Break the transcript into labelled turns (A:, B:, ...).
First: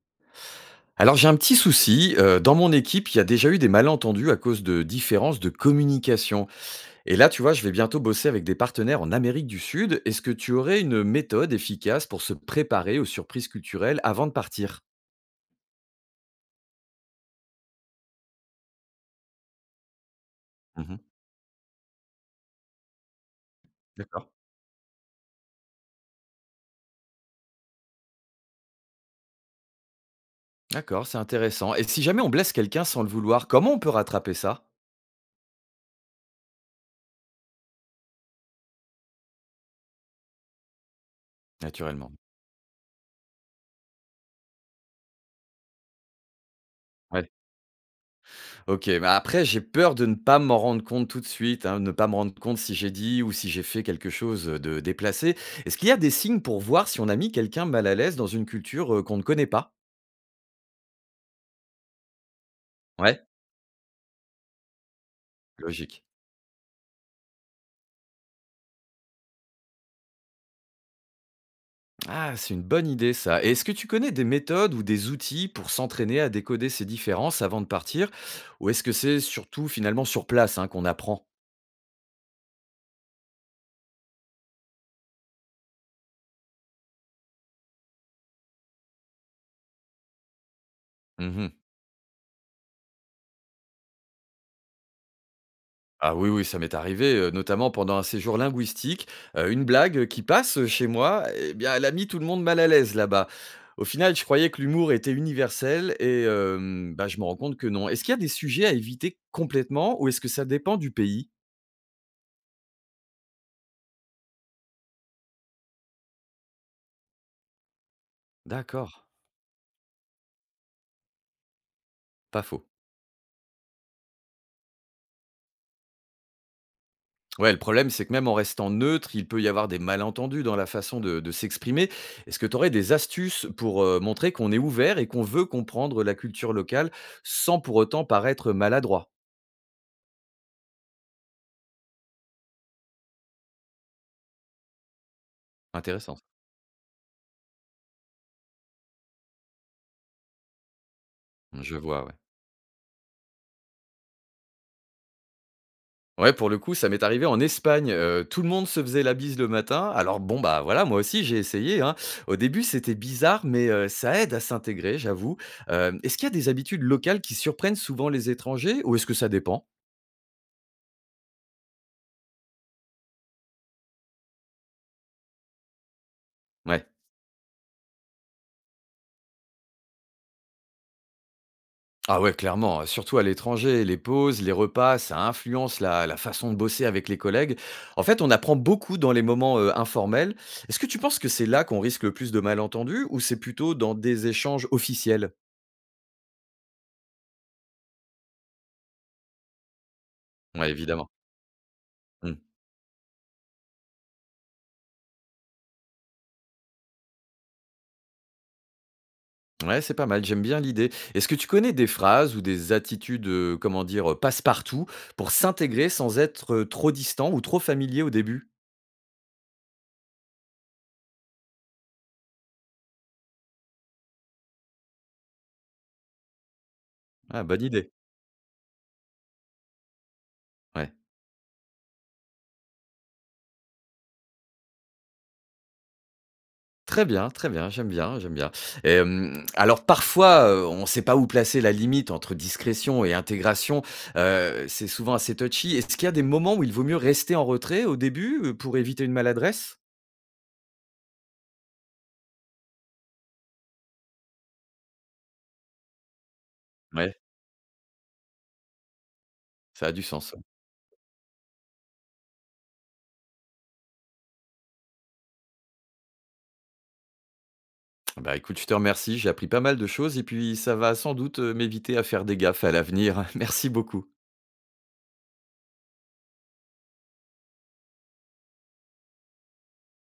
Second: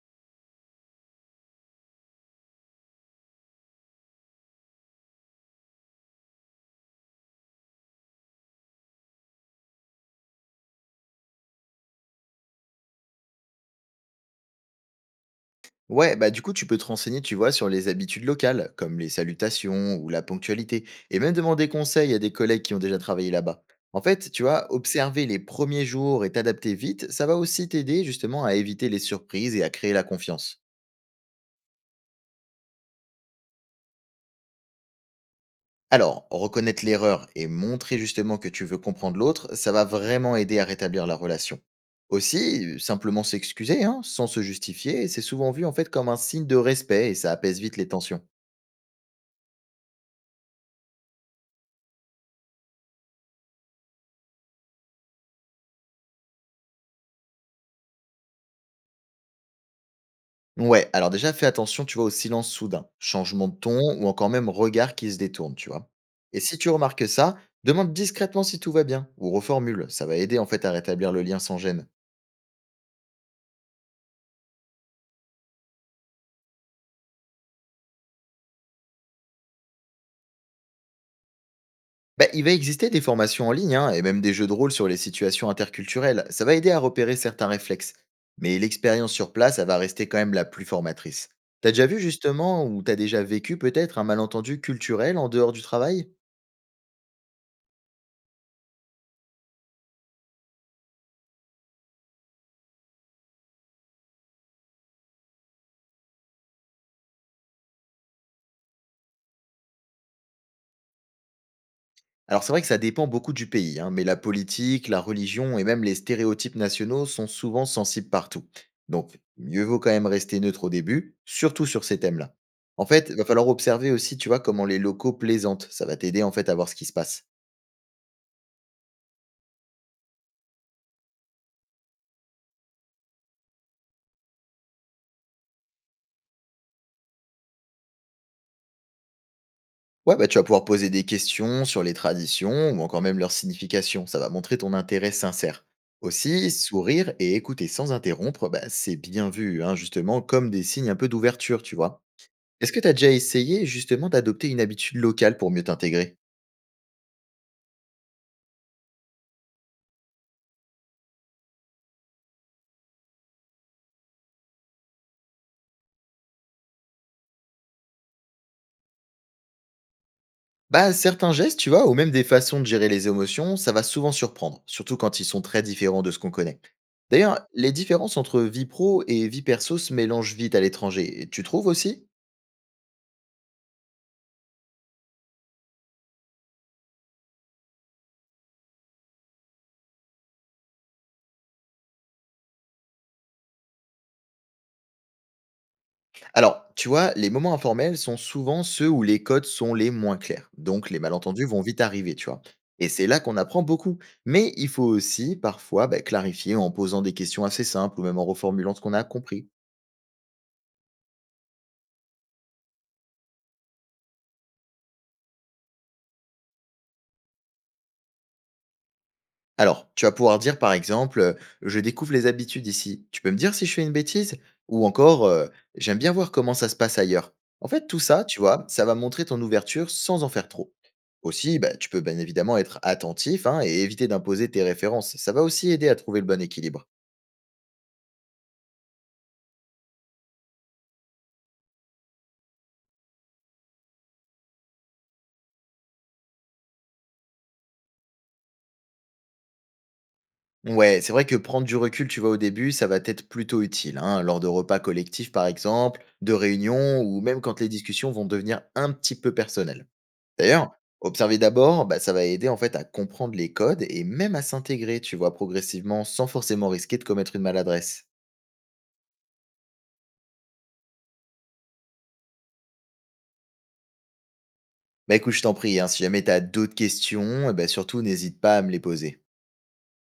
A: Alors j'ai un petit souci, dans mon équipe, il y a déjà eu des malentendus à cause de différences de communication et là, tu vois, je vais bientôt bosser avec des partenaires en Amérique du Sud. Est-ce que tu aurais une méthode efficace pour se préparer aux surprises culturelles avant de partir?
B: Ouais, bah du coup, tu peux te renseigner, tu vois, sur les habitudes locales, comme les salutations ou la ponctualité,
A: Mmh.
B: et même demander conseil à des collègues qui ont déjà travaillé là-bas. En
A: D'accord.
B: fait, tu vois, observer les premiers jours et t'adapter vite, ça va aussi t'aider justement à éviter les surprises et à créer la confiance.
A: D'accord, c'est intéressant et si jamais on blesse quelqu'un sans le vouloir, comment on peut rattraper ça?
B: Alors, reconnaître l'erreur et montrer justement que tu veux comprendre l'autre, ça va vraiment aider à rétablir la relation.
A: Naturellement.
B: Aussi, simplement s'excuser, hein, sans se justifier, c'est souvent vu en fait comme un signe de respect et ça
A: Ouais.
B: apaise vite les tensions.
A: OK, mais après j'ai peur de ne pas m'en rendre compte tout de suite, hein, de ne pas me rendre compte si j'ai dit ou si j'ai fait quelque chose, de déplacé. Est-ce qu'il y a des signes pour voir si on a mis quelqu'un mal à l'aise dans une culture, qu'on ne connaît pas?
B: Ouais, alors déjà fais attention, tu vois, au silence soudain,
A: Ouais,
B: changement de ton ou encore même regard qui se détourne, tu vois.
A: logique.
B: Et si tu remarques ça, demande discrètement si tout va bien ou reformule. Ça va aider en fait à rétablir le lien sans gêne.
A: Ah, c'est une bonne idée ça et est-ce que tu connais des méthodes ou des outils pour s'entraîner à décoder ces différences avant de partir? Ou est-ce que c'est surtout finalement sur place, hein, qu'on apprend?
B: Bah, il va exister des formations en ligne hein, et même des jeux de rôle sur les situations interculturelles. Ça va aider à repérer certains réflexes. Mais l'expérience sur place, elle va rester quand même la plus formatrice.
A: Mmh.
B: T'as déjà vu justement ou t'as déjà vécu peut-être un malentendu culturel en dehors du travail?
A: Ah oui, oui, ça m'est arrivé, notamment pendant un séjour linguistique, une blague qui passe chez moi, eh bien, elle a mis tout le monde mal à l'aise là-bas. Au final, je croyais que l'humour était universel et je me rends compte que non. Est-ce qu'il y a des sujets à éviter complètement ou est-ce que ça dépend du pays?
B: Alors c'est vrai que ça dépend beaucoup du pays, hein, mais la politique, la religion et même les stéréotypes nationaux sont souvent sensibles partout.
A: D'accord,
B: Donc mieux vaut quand même rester neutre au début, surtout sur ces thèmes-là.
A: pas faux.
B: En fait, va falloir observer aussi, tu vois, comment les locaux plaisantent. Ça va t'aider en fait à voir ce qui se passe.
A: Ouais, le problème, c'est que même en restant neutre, il peut y avoir des malentendus dans la façon de s'exprimer. Est-ce que tu aurais des astuces pour, montrer qu'on est ouvert et qu'on veut comprendre la culture locale sans pour autant paraître maladroit?
B: Ouais, bah tu vas pouvoir poser des questions sur les traditions ou encore même leur signification. Ça va montrer ton intérêt sincère.
A: Intéressant.
B: Aussi, sourire et écouter sans interrompre, bah, c'est bien vu, hein, justement, comme des signes un peu d'ouverture, tu
A: Je
B: vois.
A: vois, ouais.
B: Est-ce que tu as déjà essayé justement d'adopter une habitude locale pour mieux t'intégrer?
A: Ouais, pour le coup, ça m'est arrivé en Espagne. Tout le monde se faisait la bise le matin. Alors bon, bah voilà, moi aussi j'ai essayé, hein. Au début, c'était bizarre, mais ça aide à s'intégrer, j'avoue. Est-ce qu'il y a des habitudes locales qui surprennent souvent les étrangers ou est-ce que ça dépend?
B: Bah, certains gestes, tu vois, ou même des façons de gérer les émotions, ça va souvent surprendre, surtout quand ils sont très différents de ce qu'on connaît.
A: Ouais.
B: D'ailleurs, les différences entre vie pro et vie perso se mélangent vite à l'étranger, et tu trouves aussi?
A: Ah ouais, clairement. Surtout à l'étranger, les pauses, les repas, ça influence la façon de bosser avec les collègues. En fait, on apprend beaucoup dans les moments informels. Est-ce que tu penses que c'est là qu'on risque le plus de malentendus ou c'est plutôt dans des échanges officiels?
B: Alors, tu vois, les moments informels sont souvent ceux où les codes sont les moins clairs,
A: Ouais,
B: donc les
A: évidemment.
B: malentendus vont vite arriver, tu vois. Et c'est là qu'on apprend beaucoup. Mais il faut aussi parfois bah, clarifier en posant des questions assez simples ou même en reformulant ce qu'on a compris.
A: Ouais, c'est pas mal, j'aime bien l'idée. Est-ce que tu connais des phrases ou des attitudes, comment dire, passe-partout pour s'intégrer sans être, trop distant ou trop familier au début?
B: Alors, tu vas pouvoir dire par exemple, «Je découvre les habitudes ici. Tu peux me dire si je fais une bêtise?» ou encore, «J'aime bien voir comment ça se passe ailleurs».
A: Ah, bonne
B: En fait,
A: idée.
B: tout ça, tu vois, ça va montrer ton ouverture sans en faire trop.
A: Ouais.
B: Aussi, bah, tu peux bien évidemment être attentif, hein, et éviter d'imposer tes références. Ça va aussi aider à trouver le bon équilibre.
A: Très bien, j'aime bien, j'aime bien. Et mmh, alors parfois, on ne sait pas où placer la limite entre discrétion et intégration, c'est souvent assez touchy. Est-ce qu'il y a des moments où il vaut mieux rester en retrait au début, pour éviter une maladresse?
B: Ouais, c'est vrai que prendre du recul, tu vois, au début, ça va être plutôt utile, hein, lors de repas collectifs par exemple, de réunions
A: Ouais,
B: ou même quand les discussions vont devenir un petit peu personnelles.
A: ça a du sens.
B: D'ailleurs, observer d'abord, bah, ça va aider en fait à comprendre les codes et même à s'intégrer, tu vois, progressivement, sans forcément risquer de commettre une maladresse.
A: Bah écoute, je te remercie, j'ai appris pas mal de choses et puis ça va sans doute m'éviter à faire des gaffes à l'avenir. Merci beaucoup.
B: Bah écoute, je t'en prie, hein, si jamais t'as d'autres questions, eh ben, surtout n'hésite pas à me les poser.